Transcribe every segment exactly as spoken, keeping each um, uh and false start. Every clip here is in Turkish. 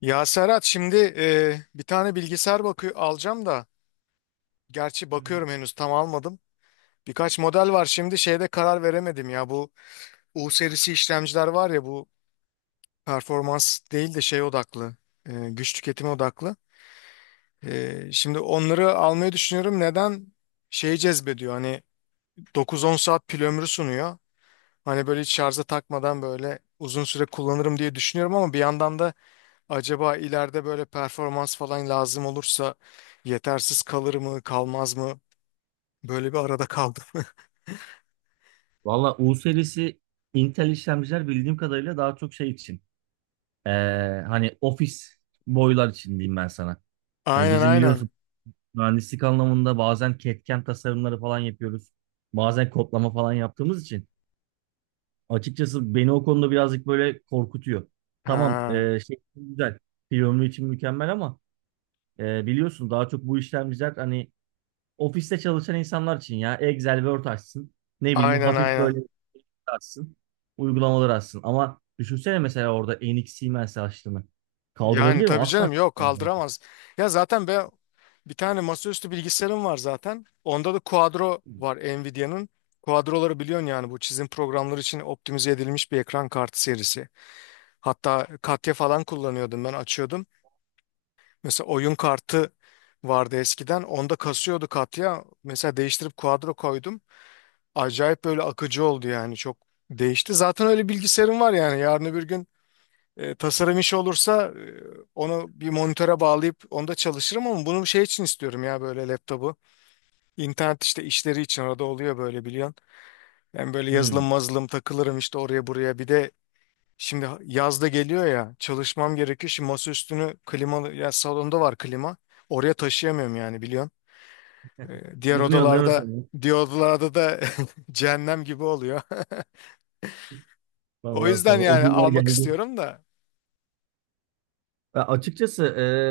Ya Serhat şimdi e, bir tane bilgisayar bakıyor alacağım da gerçi Hı hı. bakıyorum henüz tam almadım. Birkaç model var şimdi şeyde karar veremedim ya, bu U serisi işlemciler var ya, bu performans değil de şey odaklı, e, güç tüketimi odaklı. E, şimdi onları almayı düşünüyorum, neden, şeyi cezbediyor hani dokuz on saat pil ömrü sunuyor. Hani böyle hiç şarja takmadan böyle uzun süre kullanırım diye düşünüyorum ama bir yandan da Acaba ileride böyle performans falan lazım olursa yetersiz kalır mı, kalmaz mı? Böyle bir arada kaldım. Valla U serisi Intel işlemciler bildiğim kadarıyla daha çok şey için. Ee, hani ofis boylar için diyeyim ben sana. Hani Aynen, bizim biliyorsun aynen. mühendislik anlamında bazen C A D/C A M tasarımları falan yapıyoruz. Bazen kodlama falan yaptığımız için. Açıkçası beni o konuda birazcık böyle korkutuyor. Tamam, ee, Ha, şey için güzel. Piyonlu için mükemmel ama ee, biliyorsun daha çok bu işlemciler hani ofiste çalışan insanlar için ya Excel, Word açsın. Ne bileyim aynen, hafif aynen. böyle açsın. Uygulamalar açsın. Ama düşünsene mesela orada Enix Siemens açtığını. Yani Kaldırabilir mi? tabii Asla canım, yok, kaldıramaz. kaldıramaz. Ya zaten ben bir tane masaüstü bilgisayarım var zaten. Onda da Quadro var, Nvidia'nın. Quadro'ları biliyorsun, yani bu çizim programları için optimize edilmiş bir ekran kartı serisi. Hatta Katya falan kullanıyordum, ben açıyordum. Mesela oyun kartı vardı eskiden. Onda kasıyordu katya. Mesela değiştirip quadro koydum. Acayip böyle akıcı oldu yani. Çok değişti. Zaten öyle bilgisayarım var yani. Yarın öbür gün e, tasarım işi olursa e, onu bir monitöre bağlayıp onda çalışırım ama bunu şey için istiyorum ya, böyle laptopu. İnternet işte işleri için arada oluyor böyle, biliyorsun. Ben böyle Hmm. yazılım mazılım takılırım işte oraya buraya. Bir de Şimdi yaz da geliyor ya, çalışmam gerekiyor. Şimdi masa üstünü klimalı, ya salonda var klima. Oraya taşıyamıyorum yani, biliyorsun. Ee, diğer Yanıyorsun değil mi odalarda sonra? diğer odalarda da cehennem gibi oluyor. O Vallahi yüzden sonra o yani günler almak geldi. istiyorum da, Ya açıkçası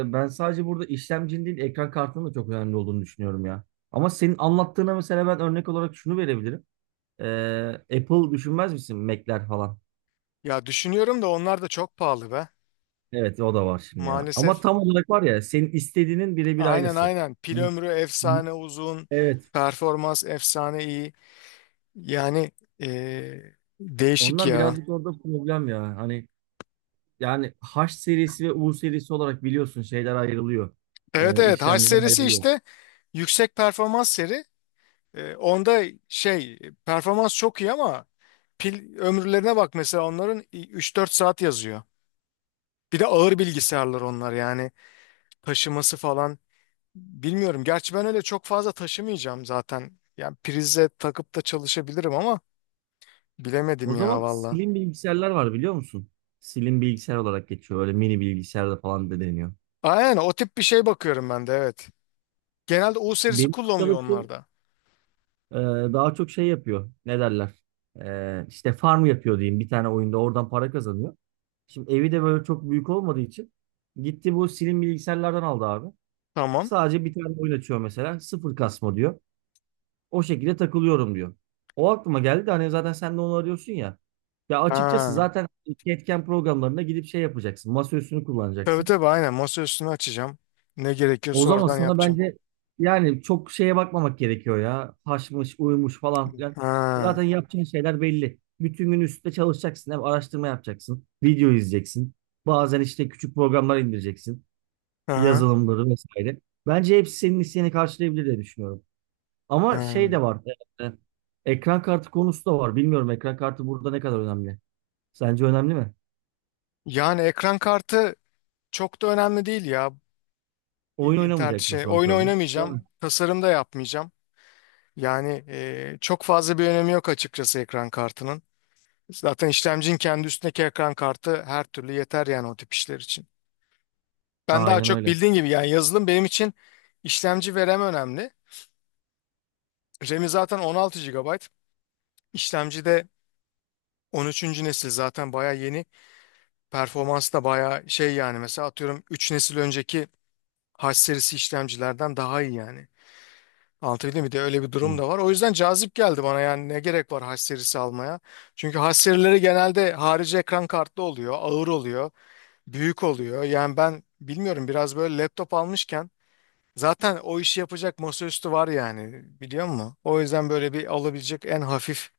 e, ben sadece burada işlemcinin değil ekran kartının da çok önemli olduğunu düşünüyorum ya. Ama senin anlattığına mesela ben örnek olarak şunu verebilirim. E, Apple düşünmez misin? Mac'ler falan. ya düşünüyorum da onlar da çok pahalı be. Evet, o da var şimdi ya. Ama Maalesef, tam olarak var ya senin istediğinin birebir aynen, aynısı. aynen, pil Hani, ömrü efsane uzun, evet. performans efsane iyi. Yani ee, değişik Ondan ya. birazcık orada problem ya. Hani yani H serisi ve U serisi olarak biliyorsun şeyler ayrılıyor. Evet, Ee, evet, H işlemciler serisi ayrılıyor. işte yüksek performans seri. E, onda şey performans çok iyi ama pil ömürlerine bak mesela, onların üç dört saat yazıyor. Bir de ağır bilgisayarlar onlar yani, taşıması falan bilmiyorum. Gerçi ben öyle çok fazla taşımayacağım zaten. Yani prize takıp da çalışabilirim ama bilemedim O ya zaman valla. slim bilgisayarlar var biliyor musun? Slim bilgisayar olarak geçiyor. Öyle mini bilgisayarda falan da deniyor. Aynen, o tip bir şey bakıyorum ben de, evet. Genelde U serisi Benim kullanılıyor arkadaşım onlarda. Ee, daha çok şey yapıyor. Ne derler? Ee, işte farm yapıyor diyeyim bir tane oyunda. Oradan para kazanıyor. Şimdi evi de böyle çok büyük olmadığı için gitti bu slim bilgisayarlardan aldı abi. Tamam. Sadece bir tane oyun açıyor mesela. Sıfır kasma diyor. O şekilde takılıyorum diyor. O aklıma geldi de hani zaten sen de onu arıyorsun ya. Ya açıkçası Ha. zaten etken programlarına gidip şey yapacaksın. Masaüstünü Tabii, kullanacaksın. tabii, aynen, masa üstünü açacağım. Ne O gerekiyorsa zaman oradan sana yapacağım. bence yani çok şeye bakmamak gerekiyor ya. Taşmış, uyumuş falan filan. Zaten Ha. yapacağın şeyler belli. Bütün gün üstte çalışacaksın. Hem araştırma yapacaksın. Video izleyeceksin. Bazen işte küçük programlar indireceksin. Aha. Yazılımları vesaire. Bence hepsi senin isteğini karşılayabilir diye düşünüyorum. Ama şey Ha. de var. e, e, Ekran kartı konusu da var. Bilmiyorum, ekran kartı burada ne kadar önemli. Sence önemli mi? Yani ekran kartı çok da önemli değil ya. Oyun İ- İnternet oynamayacaksın şey sonuç oyun olarak. Değil mi? oynamayacağım. Tasarım da yapmayacağım. Yani e, çok fazla bir önemi yok açıkçası ekran kartının. Zaten işlemcinin kendi üstündeki ekran kartı her türlü yeter yani o tip işler için. Ben daha Aynen çok öyle. bildiğin gibi, yani yazılım benim için işlemci ve RAM önemli. R A M'i zaten on altı gigabayt. İşlemci de on üçüncü nesil, zaten bayağı yeni. Performans da bayağı şey yani, mesela atıyorum üç nesil önceki H serisi işlemcilerden daha iyi yani. Anlatabildim mi? Bir de öyle bir durum da var. O yüzden cazip geldi bana yani, ne gerek var haş serisi almaya. Çünkü haş serileri genelde harici ekran kartlı oluyor, ağır oluyor, büyük oluyor. Yani ben bilmiyorum, biraz böyle laptop almışken zaten o işi yapacak masaüstü var yani, biliyor musun? O yüzden böyle bir alabilecek en hafif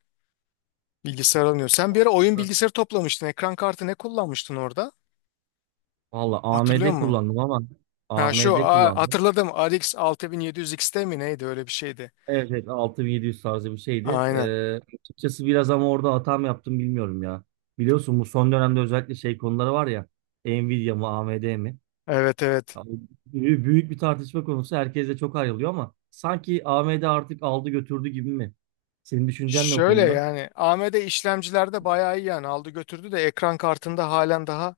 bilgisayar alınıyor. Sen bir ara oyun Hı. bilgisayarı toplamıştın. Ekran kartı ne kullanmıştın orada? Valla Hatırlıyor A M D musun? kullandım ama Ha şu, A M D aa, kullandım. hatırladım, R X altmış yedi yüz X T mi neydi, öyle bir şeydi. Evet, evet altı bin yedi yüz tarzı bir şeydi. Aynen. Ee, açıkçası biraz ama orada hata mı yaptım bilmiyorum ya. Biliyorsun bu son dönemde özellikle şey konuları var ya. Nvidia mı A M D mi? Evet, evet. Ya, büyü- büyük bir tartışma konusu. Herkes de çok ayrılıyor ama sanki A M D artık aldı götürdü gibi mi? Senin düşüncen ne o Şöyle konuda? yani A M D işlemcilerde bayağı iyi yani, aldı götürdü de ekran kartında halen daha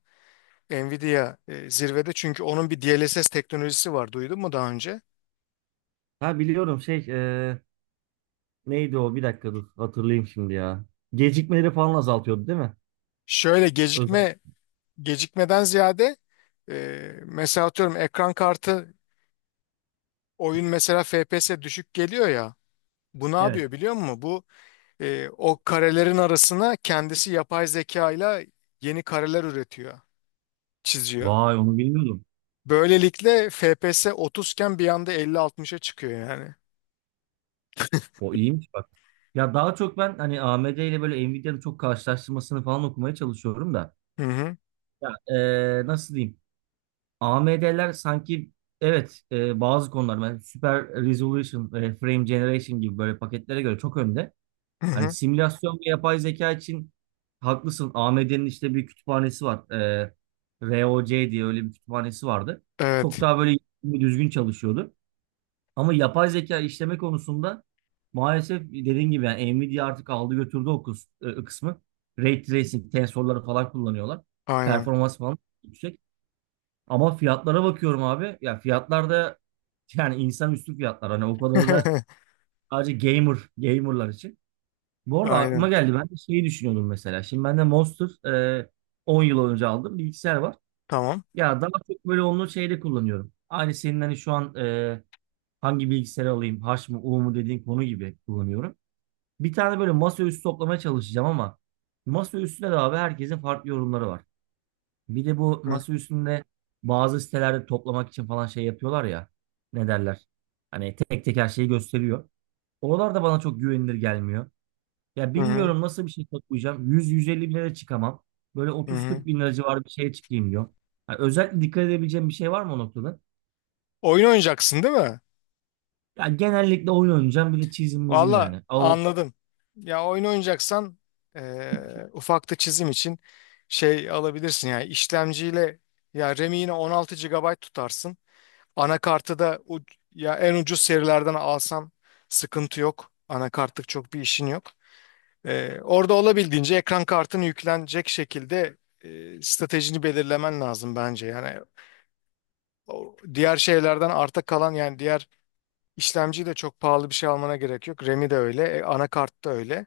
Nvidia e, zirvede, çünkü onun bir D L S S teknolojisi var, duydun mu daha önce? Ha, biliyorum şey, e, neydi o? Bir dakika dur hatırlayayım şimdi ya. Gecikmeleri falan azaltıyordu değil mi? Şöyle Özel. gecikme gecikmeden ziyade e, mesela atıyorum ekran kartı oyun, mesela F P S düşük geliyor ya, bu ne Evet. yapıyor biliyor musun? Bu e, o karelerin arasına kendisi yapay zeka ile yeni kareler üretiyor, çiziyor. Vay, onu bilmiyordum. Böylelikle F P S otuz iken bir anda elli altmışa çıkıyor yani. O iyiymiş bak. Ya daha çok ben hani A M D ile böyle Nvidia'nın çok karşılaştırmasını falan okumaya çalışıyorum da. Hı hı. Ya, eee, nasıl diyeyim? A M D'ler sanki evet, eee, bazı konular yani Super Resolution, eee, Frame Generation gibi böyle paketlere göre çok önde. Hı Hani hı. simülasyon ve yapay zeka için haklısın. A M D'nin işte bir kütüphanesi var. Eee rok diye öyle bir kütüphanesi vardı. Çok Evet. daha böyle düzgün çalışıyordu. Ama yapay zeka işleme konusunda maalesef dediğim gibi yani Nvidia artık aldı götürdü o kıs- e, kısmı. Ray tracing, tensorları falan kullanıyorlar. Aynen. Performans falan yüksek. Ama fiyatlara bakıyorum abi. Ya fiyatlar da yani insan üstü fiyatlar. Hani o kadarı da sadece gamer, gamerlar için. Bu arada aklıma Aynen. geldi. Ben de şeyi düşünüyordum mesela. Şimdi ben de Monster e, on yıl önce aldım. Bilgisayar var. Tamam. Ya daha çok böyle onu şeyde kullanıyorum. Aynı senin hani şu an e, hangi bilgisayarı alayım, H mı U mu dediğin konu gibi kullanıyorum. Bir tane böyle masaüstü toplamaya çalışacağım ama masaüstüne de abi herkesin farklı yorumları var. Bir de bu Hı masaüstünde bazı sitelerde toplamak için falan şey yapıyorlar ya. Ne derler? Hani tek tek her şeyi gösteriyor. Oralar da bana çok güvenilir gelmiyor. Ya hı. bilmiyorum nasıl bir şey toplayacağım. yüz yüz elli bin lira çıkamam. Böyle Hı hı. otuz kırk bin lira civarı bir şeye çıkayım diyor. Yani özellikle dikkat edebileceğim bir şey var mı o noktada? Oyun oynayacaksın değil mi? Ya genellikle oyun oynayacağım, bir de çizim mizim Valla yani. anladım. Ya oyun oynayacaksan eee ufakta çizim için şey alabilirsin yani işlemciyle, ya R A M'i yine on altı gigabayt tutarsın. Anakartı da u- ya en ucuz serilerden alsan sıkıntı yok. Anakartlık çok bir işin yok. Ee, orada olabildiğince ekran kartını yüklenecek şekilde e, stratejini belirlemen lazım bence. Yani o diğer şeylerden arta kalan, yani diğer işlemci de çok pahalı bir şey almana gerek yok. R A M'i de öyle, e, anakart da öyle.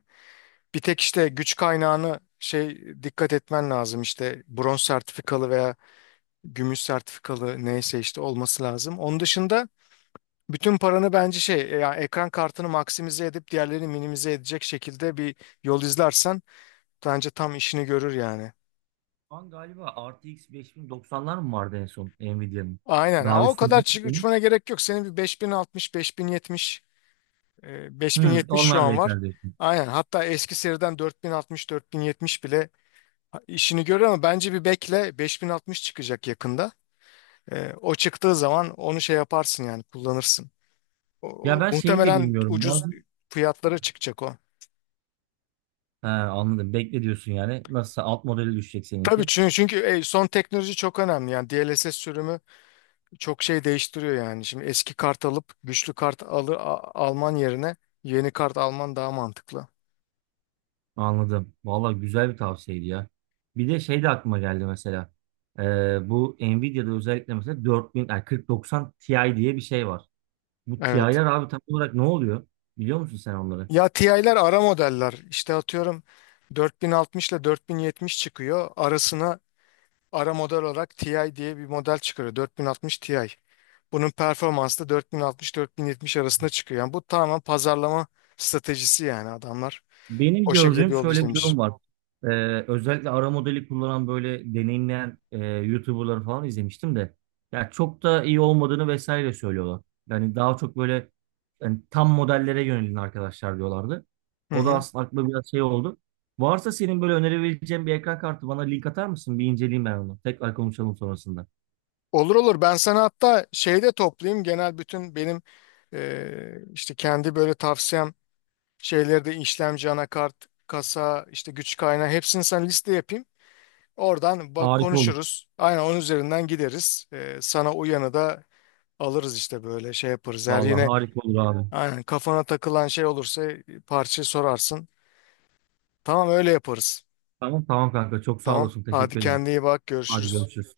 Bir tek işte güç kaynağını şey dikkat etmen lazım, işte bronz sertifikalı veya gümüş sertifikalı, neyse işte, olması lazım. Onun dışında bütün paranı bence şey, e, yani ekran kartını maksimize edip diğerlerini minimize edecek şekilde bir yol izlersen bence tam işini görür yani. Şu an galiba R T X beş bin doksanlar mı vardı en son Nvidia'nın? Aynen. Daha Ama O üstü var kadar çık mı? uçmana gerek yok. Senin bir beş bin altmış, elli yetmiş, e, Hı, beş bin yetmiş şu onlar da an var. yeter diyorsun. Aynen. Hatta eski seriden dört bin altmış, dört bin yetmiş bile işini görüyor ama bence bir bekle, beş bin altmış çıkacak yakında. E, O çıktığı zaman onu şey yaparsın yani, kullanırsın. O, Ya o- ben şeyi de Muhtemelen bilmiyorum. ucuz Bazen... fiyatlara çıkacak o. He, anladım. Bekle diyorsun yani. Nasılsa alt modeli düşecek Tabii, seninki. çünkü, çünkü e, son teknoloji çok önemli. Yani D L S S sürümü çok şey değiştiriyor yani. Şimdi eski kart alıp güçlü kart alı, a- alman yerine yeni kart alman daha mantıklı. Anladım. Vallahi güzel bir tavsiyeydi ya. Bir de şey de aklıma geldi mesela. Ee, bu Nvidia'da özellikle mesela dört bin, yani kırk doksan Ti diye bir şey var. Bu Evet. Ti'ler abi tam olarak ne oluyor? Biliyor musun sen onları? Ya T I'ler ara modeller. İşte atıyorum dört bin altmış ile dört bin yetmiş çıkıyor. Arasına ara model olarak T I diye bir model çıkarıyor. dört bin altmış Ti. Bunun performansı da kırk altmış kırk yetmiş arasında çıkıyor. Yani bu tamamen pazarlama stratejisi yani, adamlar Benim o şekilde bir gördüğüm yol şöyle bir izlemiş. durum var. Ee, özellikle ara modeli kullanan böyle deneyimleyen e, YouTuber'ları falan izlemiştim de. Ya çok da iyi olmadığını vesaire söylüyorlar. Yani daha çok böyle yani tam modellere yönelin arkadaşlar diyorlardı. Hı O da hı. aslında aklıma biraz şey oldu. Varsa senin böyle önerebileceğin bir ekran kartı bana link atar mısın? Bir inceleyeyim ben onu. Tekrar konuşalım sonrasında. Olur, olur, ben sana hatta şeyde toplayayım, genel bütün benim eee, işte kendi böyle tavsiyem şeyleri de, işlemci, anakart, kasa, işte güç kaynağı, hepsini sana liste yapayım. Oradan bak, Harika olur. konuşuruz. Aynen onun üzerinden gideriz. Eee, sana uyanı da alırız işte, böyle şey yaparız. Her Vallahi yine harika olur abi. aynen, kafana takılan şey olursa e, parça sorarsın. Tamam, öyle yaparız. Tamam tamam kanka. Çok sağ Tamam, olasın. hadi Teşekkür ederim. kendine iyi bak, Hadi görüşürüz. görüşürüz.